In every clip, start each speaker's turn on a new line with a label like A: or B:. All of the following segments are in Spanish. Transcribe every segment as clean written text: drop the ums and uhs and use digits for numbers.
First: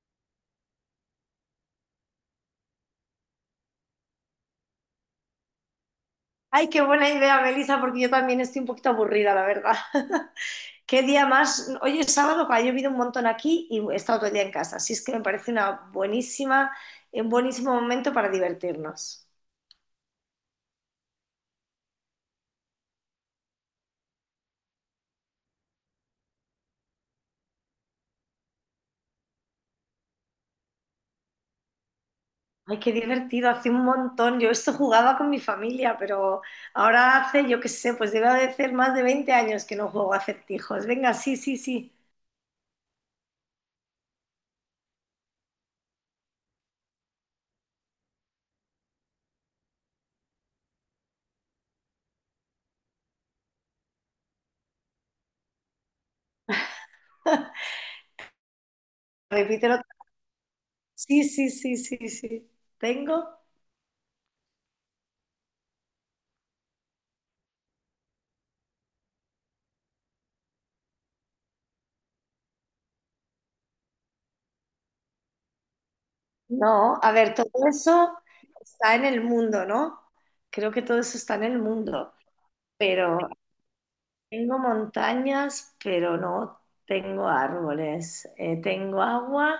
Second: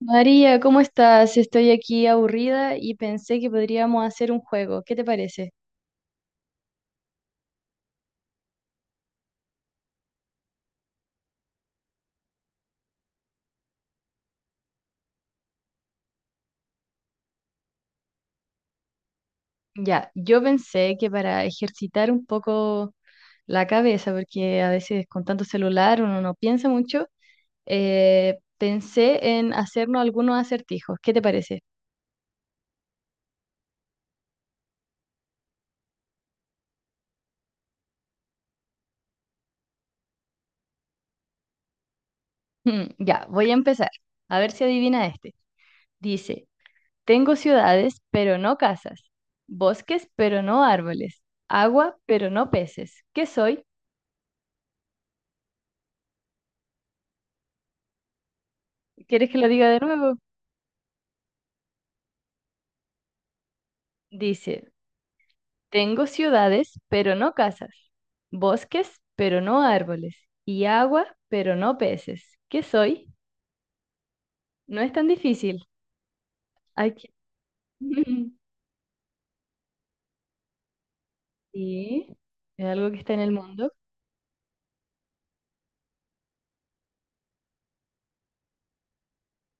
A: María, ¿cómo estás? Estoy aquí aburrida y pensé que podríamos hacer un juego. ¿Qué te parece?
B: Ay, qué buena idea, Melissa, porque yo también estoy un poquito aburrida, la verdad. ¿Qué día más? Hoy es sábado, que ha llovido un montón aquí y he estado todo el día en casa. Así es que me parece una buenísima, un buenísimo momento para divertirnos.
A: Ya, yo pensé que para ejercitar un poco la cabeza, porque a veces con tanto celular uno no piensa mucho, pensé en hacernos algunos acertijos. ¿Qué te parece?
B: Ay, qué divertido, hace un montón. Yo esto jugaba con mi familia, pero ahora hace, yo qué sé, pues debe de hacer más de 20 años que no juego a acertijos. Venga, sí, sí, sí.
A: Ya, voy a empezar. A ver si adivina este. Dice, tengo ciudades, pero no casas, bosques, pero no árboles, agua, pero no peces. ¿Qué soy? ¿Quieres que lo diga de
B: Repítelo.
A: nuevo?
B: Sí, sí, sí, sí, sí. ¿Tengo?
A: Dice, tengo ciudades, pero no casas, bosques, pero no árboles, y agua, pero no peces. ¿Qué soy? No es tan difícil. Hay
B: No,
A: que-
B: a ver, todo eso está en el mundo, ¿no? Creo que todo eso está en el
A: Sí,
B: mundo,
A: es algo que está
B: pero
A: en el mundo,
B: tengo montañas, pero no tengo árboles. Tengo agua,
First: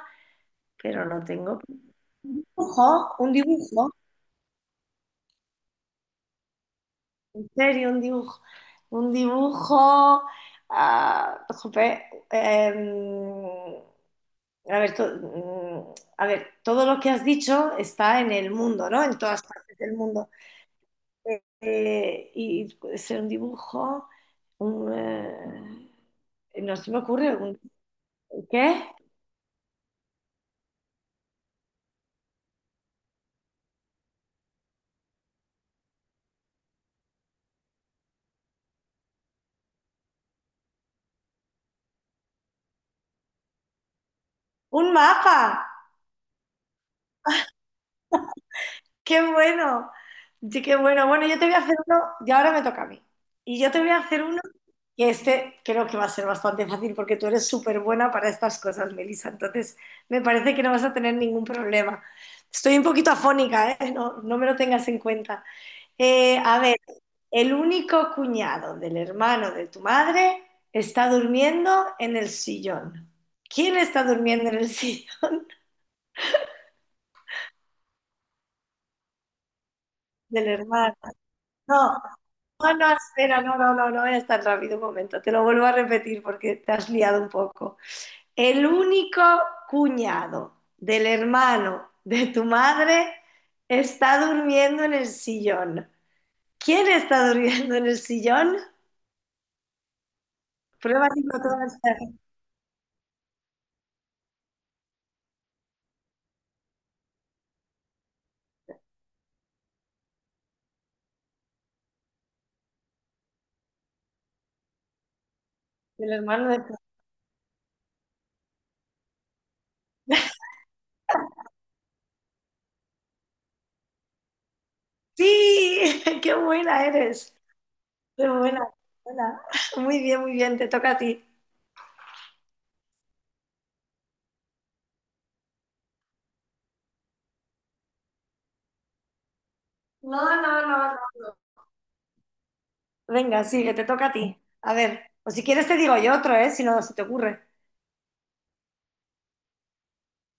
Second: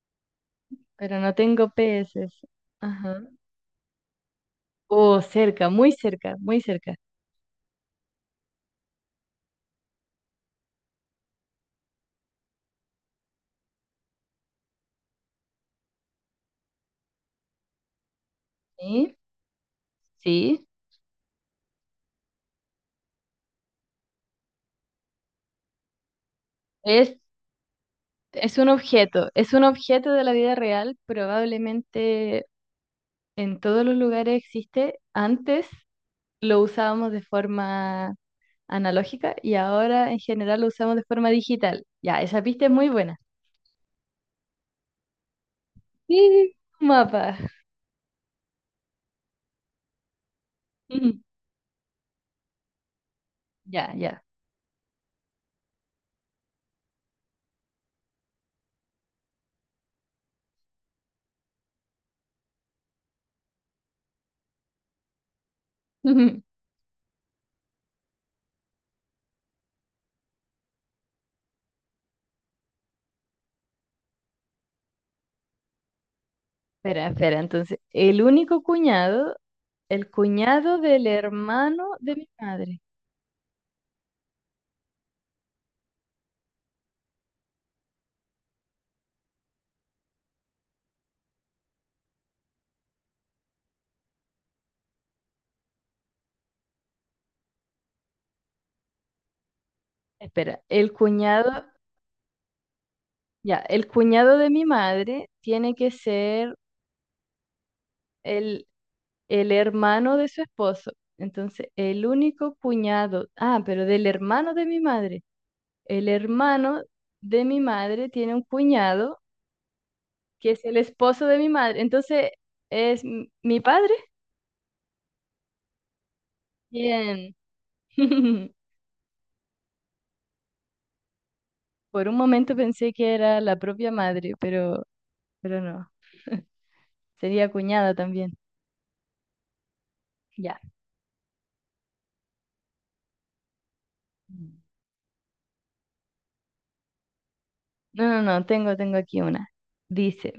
B: pero
A: pero
B: no
A: no
B: tengo
A: tengo peces.
B: dibujo,
A: Ajá.
B: un dibujo,
A: Oh, cerca, muy cerca, muy cerca.
B: en serio, un dibujo, ah, jope, em, a ver, a ver, todo lo que has dicho está en el mundo, ¿no?
A: Sí,
B: En todas partes del mundo.
A: sí.
B: Y puede ser un dibujo, un, no se me
A: Es,
B: ocurre, un,
A: es un
B: ¿qué?
A: objeto, es un objeto de la vida real, probablemente en todos los lugares existe. Antes lo usábamos de forma analógica y ahora en general lo usamos de forma digital. Ya, esa pista es muy buena.
B: Un mapa,
A: Sí, mapa.
B: qué bueno. Sí, qué bueno.
A: Ujú.
B: Bueno, yo te voy a hacer uno, y ahora me toca a mí. Y yo te voy
A: Ya,
B: a
A: ya.
B: hacer uno que este creo que va a ser bastante fácil porque tú eres súper buena para estas cosas, Melissa. Entonces, me parece que no vas a tener ningún problema. Estoy un poquito afónica, ¿eh? No, no me lo tengas en cuenta.
A: Ujú.
B: A ver, el único cuñado del hermano de tu madre está durmiendo en el sillón. ¿Quién está durmiendo en el sillón
A: Espera. Entonces, el único cuñado, el
B: del
A: cuñado
B: hermano?
A: del hermano
B: No,
A: de mi
B: no,
A: madre.
B: no, espera, no, no, no, no es tan rápido un momento. Te lo vuelvo a repetir porque te has liado un poco. El único cuñado del hermano de tu madre está durmiendo en el sillón. ¿Quién está durmiendo en el sillón?
A: Espera, el
B: Prueba
A: cuñado,
B: psicotónica
A: ya, el cuñado de mi madre tiene que ser el, el hermano de su esposo. Entonces, el único cuñado, ah, pero del hermano de mi madre. El
B: del hermano de tu.
A: hermano de mi madre tiene un cuñado que es el esposo de mi madre. Entonces, ¿es mi padre?
B: Sí, qué buena
A: Bien.
B: eres. Qué buena, buena. Muy bien, te toca a ti.
A: Por un momento pensé que era la propia madre, pero no. Sería cuñada también.
B: No,
A: Ya.
B: no, no, no. Venga, sigue, te toca a ti.
A: Mm.
B: A ver, o si quieres te digo yo otro, ¿eh? Si no se te ocurre.
A: No, no, no, tengo aquí una. Dice,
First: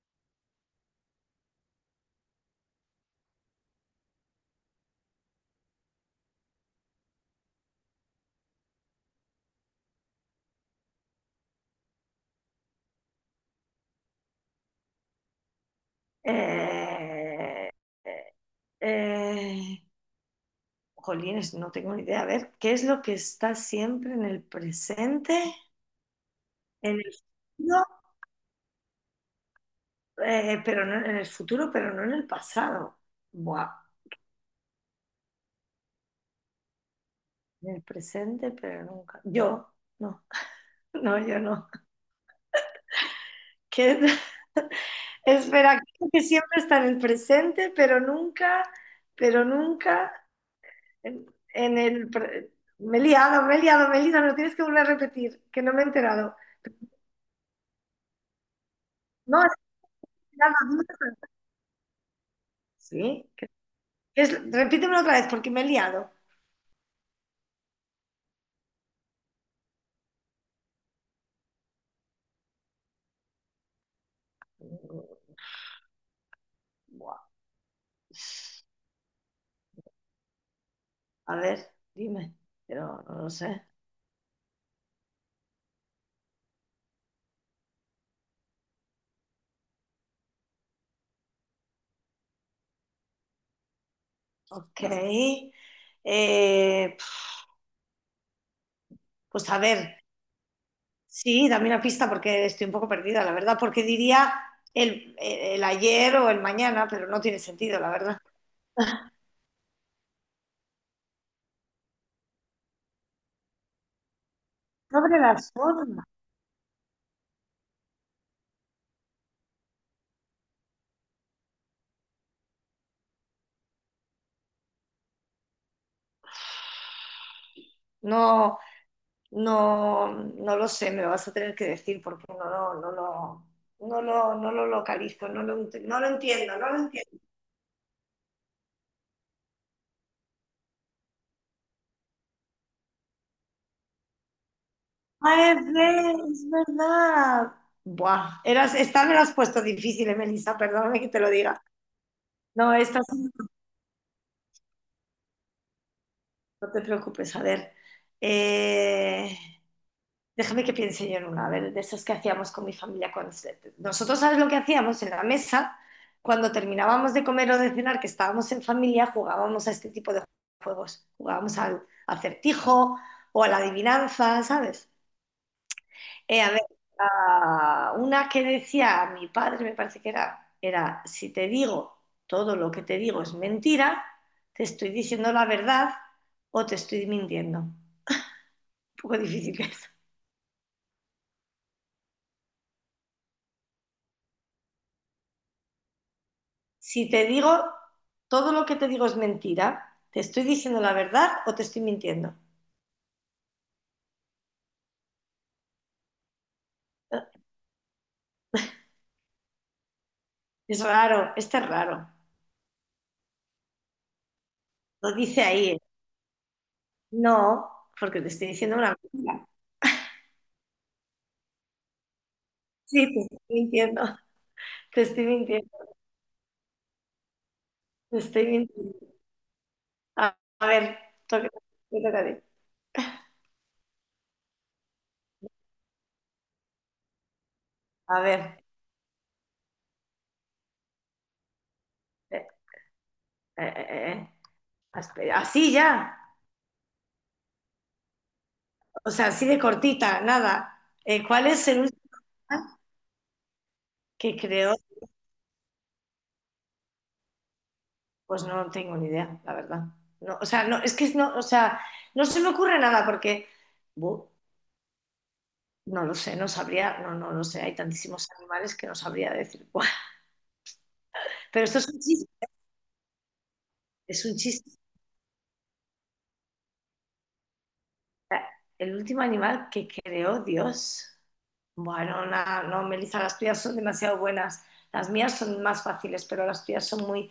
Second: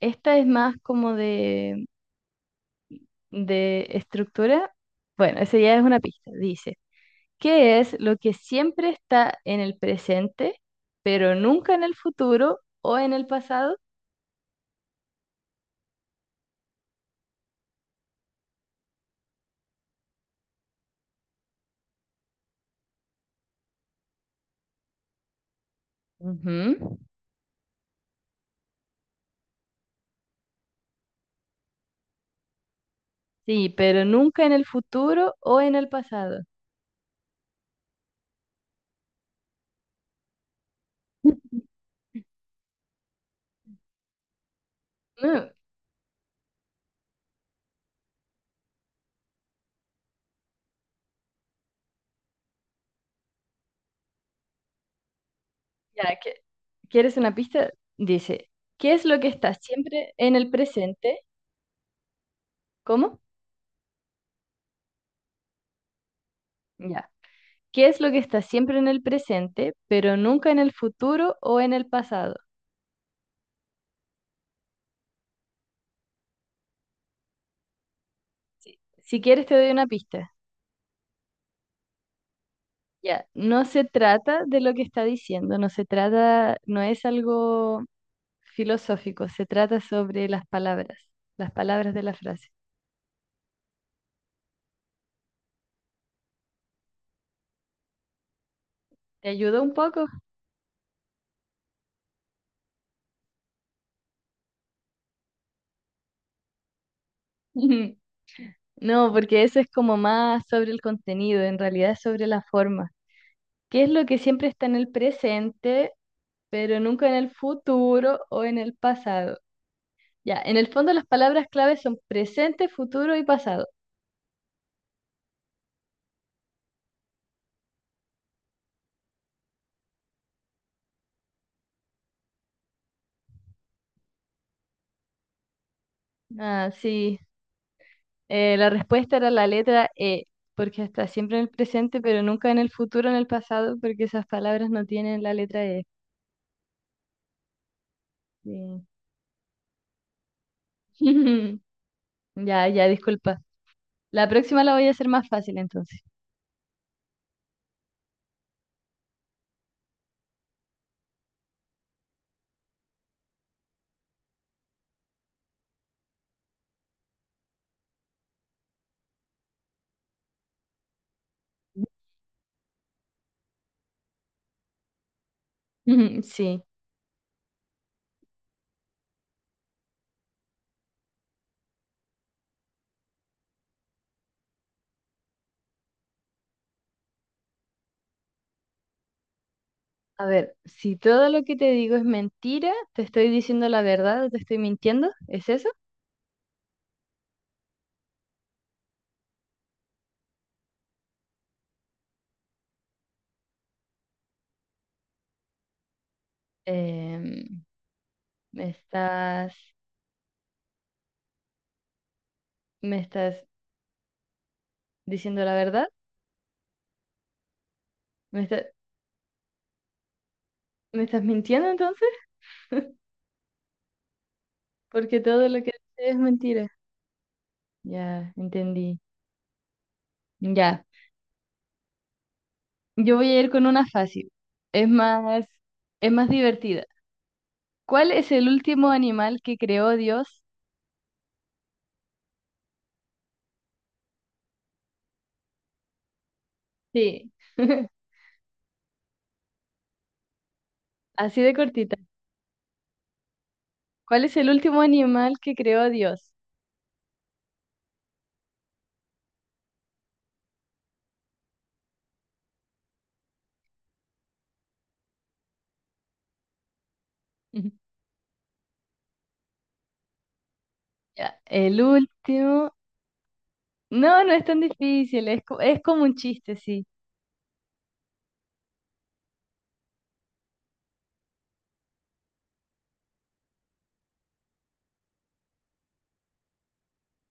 A: esta es más como de estructura. Bueno, esa ya es una pista. Dice. ¿Qué es lo que siempre está en el presente, pero nunca en el futuro o en el pasado?
B: Eh, eh, eh, jolines, no tengo ni idea. A ver, ¿qué es lo que está siempre en el presente? En
A: Ujú.
B: el futuro, pero no en el futuro, pero no en el pasado. Buah,
A: Sí, pero nunca en el futuro o en el pasado.
B: en el presente, pero nunca. Yo, no, no, yo no. Que
A: Mm,
B: espera, creo que siempre está en el presente, pero nunca en, en el... Me he liado, me he liado, me he liado, no tienes que volver a repetir, que no me he
A: Ya, que-
B: enterado.
A: ¿Quieres una pista? Dice, ¿qué es lo que
B: No, es
A: está siempre en
B: que me
A: el
B: he dado dudas.
A: presente? ¿Cómo?
B: Sí, repítemelo otra vez porque me he liado.
A: Ya. ¿Qué es lo que está siempre en el presente, pero nunca en el futuro o en el pasado?
B: Buah.
A: Si quieres te doy una pista.
B: A ver, dime, pero no
A: Ya,
B: lo
A: no
B: sé.
A: se trata de lo que está diciendo, no se trata, no es algo filosófico, se trata sobre las palabras de la frase.
B: Ok. Eh,
A: ¿Te
B: pues a
A: ayudó un
B: ver.
A: poco?
B: Sí, dame una pista porque estoy un poco perdida, la verdad, porque diría el ayer o el mañana, pero no tiene sentido, la verdad.
A: No, porque eso es como más sobre el contenido, en realidad es sobre la forma. ¿Qué es lo que siempre está en el
B: Sobre las
A: presente,
B: formas.
A: pero nunca en el futuro o en el pasado? Ya, en el fondo las palabras claves son presente, futuro y pasado.
B: No, no, no lo sé, me lo vas a tener que decir porque no, no, no, no lo localizo, no lo entiendo,
A: Ah,
B: no lo
A: sí,
B: entiendo.
A: la respuesta era la letra E, porque está siempre en el presente, pero nunca en el futuro o en el pasado, porque esas palabras no tienen la
B: Ah,
A: letra E.
B: es verdad. Buah, eras,
A: Sí.
B: esta me la has puesto difícil, Melissa, perdóname que te lo diga.
A: Ya,
B: No,
A: ya,
B: esta sí,
A: disculpa. La próxima la voy a hacer más fácil entonces.
B: no te preocupes, a ver. Eh, Déjame que piense yo en una, a ver, de esas que hacíamos con mi familia cuando... Nosotros, ¿sabes lo que hacíamos? En la mesa, cuando terminábamos de comer o de cenar, que estábamos en familia, jugábamos a este tipo de juegos. Jugábamos al acertijo o a la adivinanza, ¿sabes? A
A: Sí.
B: ver, una que decía mi padre, me parece que era, si te digo todo lo que te digo es mentira, te estoy diciendo la verdad o te estoy mintiendo. Un poco difícil.
A: A ver, si todo lo que te digo es mentira, ¿te estoy diciendo la verdad o te estoy mintiendo? ¿Es eso?
B: Si te digo todo lo que te digo es mentira, ¿te estoy diciendo la verdad o te estoy mintiendo?
A: Em, ¿me estás,
B: Es raro, este es raro.
A: me estás
B: Lo dice
A: diciendo la
B: ahí, ¿eh?
A: verdad?
B: No, porque te
A: ¿Me
B: estoy
A: está-
B: diciendo una mentira.
A: ¿me estás mintiendo entonces?
B: Sí, te estoy mintiendo, te
A: Porque
B: estoy
A: todo lo
B: mintiendo,
A: que dices es mentira.
B: te
A: Ya,
B: estoy mintiendo.
A: entendí.
B: A
A: Ya.
B: ver, toca, te toca a ti.
A: Yo voy a ir con una fácil. Es más, es más divertida. ¿Cuál
B: A
A: es el
B: ver,
A: último animal que creó Dios?
B: eh, eh, eh, eh, así ya,
A: Sí,
B: o sea, así de cortita, nada.
A: así
B: ¿Cuál
A: de
B: es el
A: cortita.
B: último
A: ¿Cuál
B: que
A: es el
B: creó?
A: último animal que creó Dios?
B: Pues no tengo ni idea, la verdad. No, o sea, no, es que no, o sea, no se me ocurre nada porque bu, no lo sé, no sabría, no, no lo sé,
A: Ujú.
B: hay tantísimos animales que no sabría decir cuál.
A: Ya,
B: Pero esto
A: el
B: es un chiste,
A: último. No,
B: es
A: no
B: un
A: es tan
B: chiste.
A: difícil, es, es como un chiste, sí.
B: El último animal que creó Dios. Bueno, no, Melissa, las tuyas son demasiado buenas. Las mías son más fáciles, pero las tuyas son muy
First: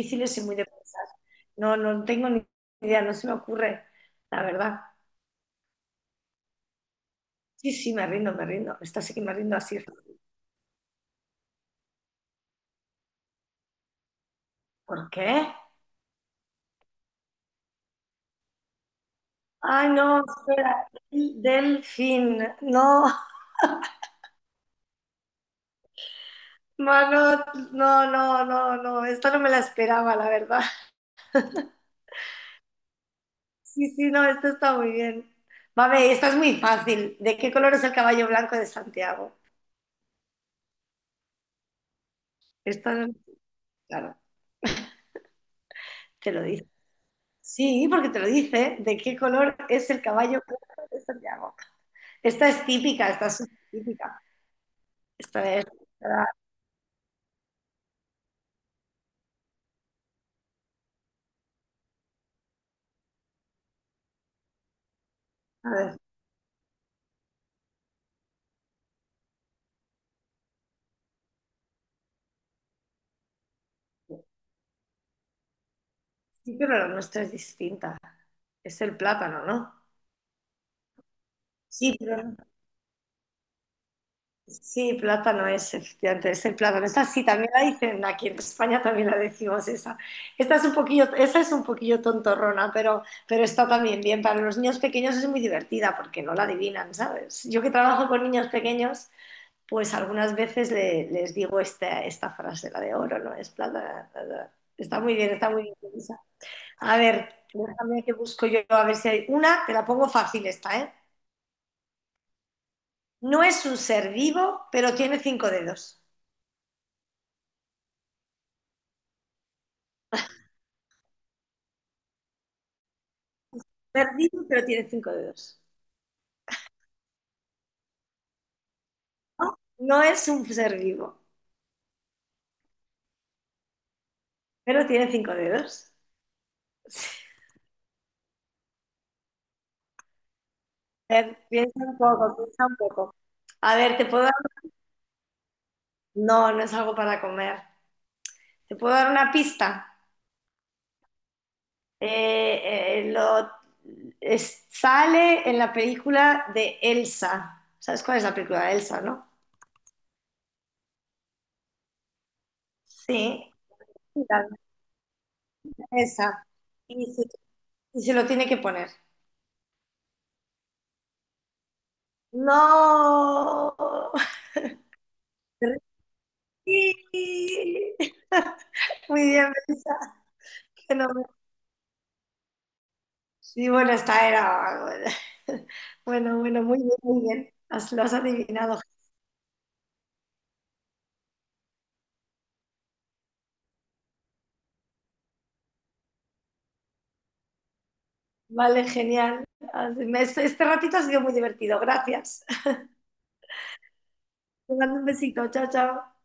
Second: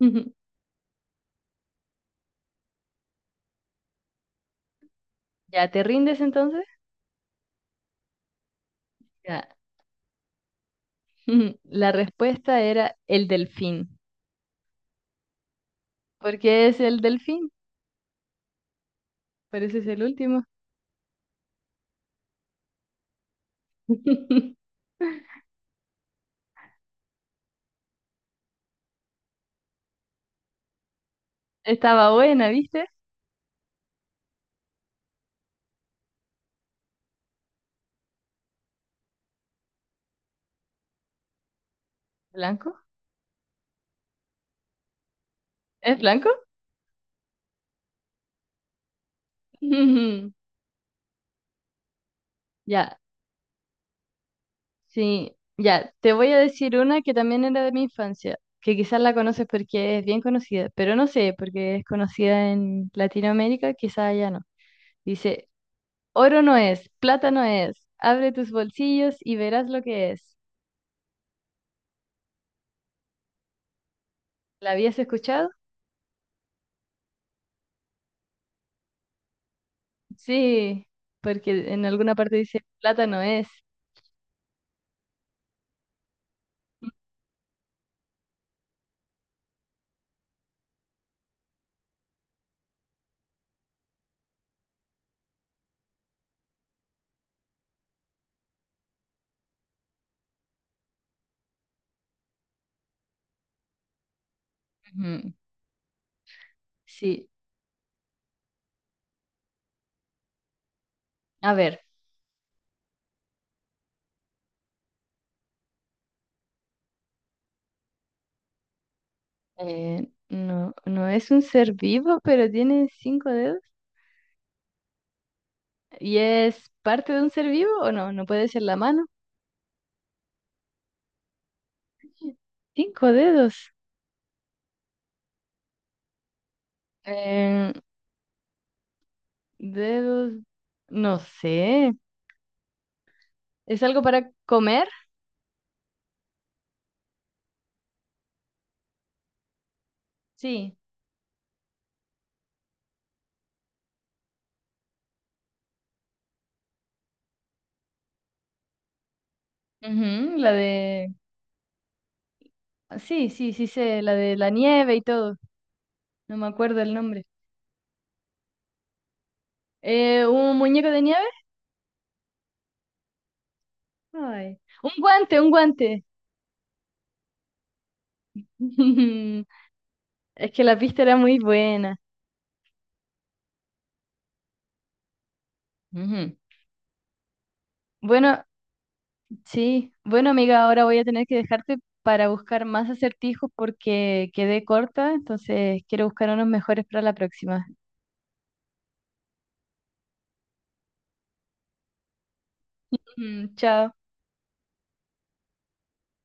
A: Ujú.
B: y muy de pensar. No, no tengo ni idea, no se me ocurre, la verdad.
A: ¿Ya te rindes entonces?
B: Sí, sí, me rindo, me rindo. Esta sí que me
A: Ya.
B: rindo así.
A: Ujú. La respuesta era el delfín.
B: ¿Por qué?
A: ¿Por qué es el delfín? Por eso es
B: Ay,
A: el
B: no,
A: último.
B: espera, el delfín. No, mano, no, no, no, no, esta no me la esperaba, la verdad.
A: Estaba buena, ¿viste?
B: Sí, sí, no, esto está muy bien. Vale, esta es muy fácil. ¿De qué color es el caballo blanco de Santiago?
A: ¿Blanco?
B: Esta, claro,
A: ¿Es blanco?
B: te lo dice. Sí, porque te lo dice. ¿De qué color es el
A: Ujú.
B: caballo blanco de Santiago? Esta es
A: Ya.
B: típica, esta es súper típica.
A: Sí,
B: Esta es,
A: ya, te voy a decir una que también era de mi infancia, que quizás la conoces porque es bien conocida, pero no sé, porque es conocida en Latinoamérica, quizás allá no. Dice,
B: a ver,
A: oro no es, plata no es, abre tus bolsillos y verás lo que es. ¿La habías escuchado?
B: sí, pero la nuestra es distinta. Es el plátano, ¿no?
A: Sí, porque en
B: Sí,
A: alguna parte
B: pero
A: dice, plata no es.
B: sí, plátano es, efectivamente, es el plátano. Esa sí, también la dicen aquí en España, también la decimos esa. Esta es un poquillo, esa es un poquillo tontorrona, pero está también bien. Para los niños pequeños es muy divertida porque no la adivinan, ¿sabes? Yo que trabajo con niños pequeños, pues algunas veces les digo esta frase, la de oro, ¿no? Es plátano. Está muy bien,
A: Ujú,
B: está muy bien, esa. A
A: sí,
B: ver, déjame que busco yo, a ver si hay una, te la pongo fácil esta, ¿eh?
A: a ver,
B: No es un ser vivo, pero tiene cinco dedos.
A: no, no es un ser vivo, pero tiene cinco dedos.
B: Ser vivo, pero tiene cinco dedos.
A: ¿Y es parte de un ser vivo o no? ¿No puede ser la mano?
B: No, no es un ser vivo,
A: Cinco dedos.
B: pero tiene cinco dedos.
A: Eh, dedos,
B: A
A: no
B: ver, piensa
A: sé.
B: un poco, piensa un poco. A
A: ¿Es
B: ver,
A: algo
B: te puedo
A: para
B: dar...
A: comer?
B: No, no es algo para comer. Te puedo dar una pista.
A: Sí.
B: Lo... sale en la película de Elsa. ¿Sabes cuál es la película de Elsa, no?
A: Ujú, la de... ah, sí,
B: Sí,
A: sí, sí sé, la
B: sí,
A: de
B: la
A: la nieve y todo.
B: de
A: No
B: Elsa.
A: me acuerdo el
B: Y se,
A: nombre.
B: y se lo tiene que poner.
A: ¿Un muñeco de nieve?
B: No.
A: Ay. Un guante, un guante.
B: Sí. Muy bien, Melissa.
A: Es que la pista era
B: Fenomenal.
A: muy buena.
B: Sí, bueno, esta era. Bueno,
A: Ujú.
B: bueno, bueno, muy bien, muy bien. Lo has
A: Bueno,
B: adivinado.
A: sí. Bueno, amiga, ahora voy a tener que dejarte para buscar más acertijos porque quedé corta, entonces quiero buscar unos mejores para la próxima.
B: Vale, genial. Este, este ratito ha sido muy divertido. Gracias.
A: Mm, chao.
B: Te mando un besito. Chao, chao.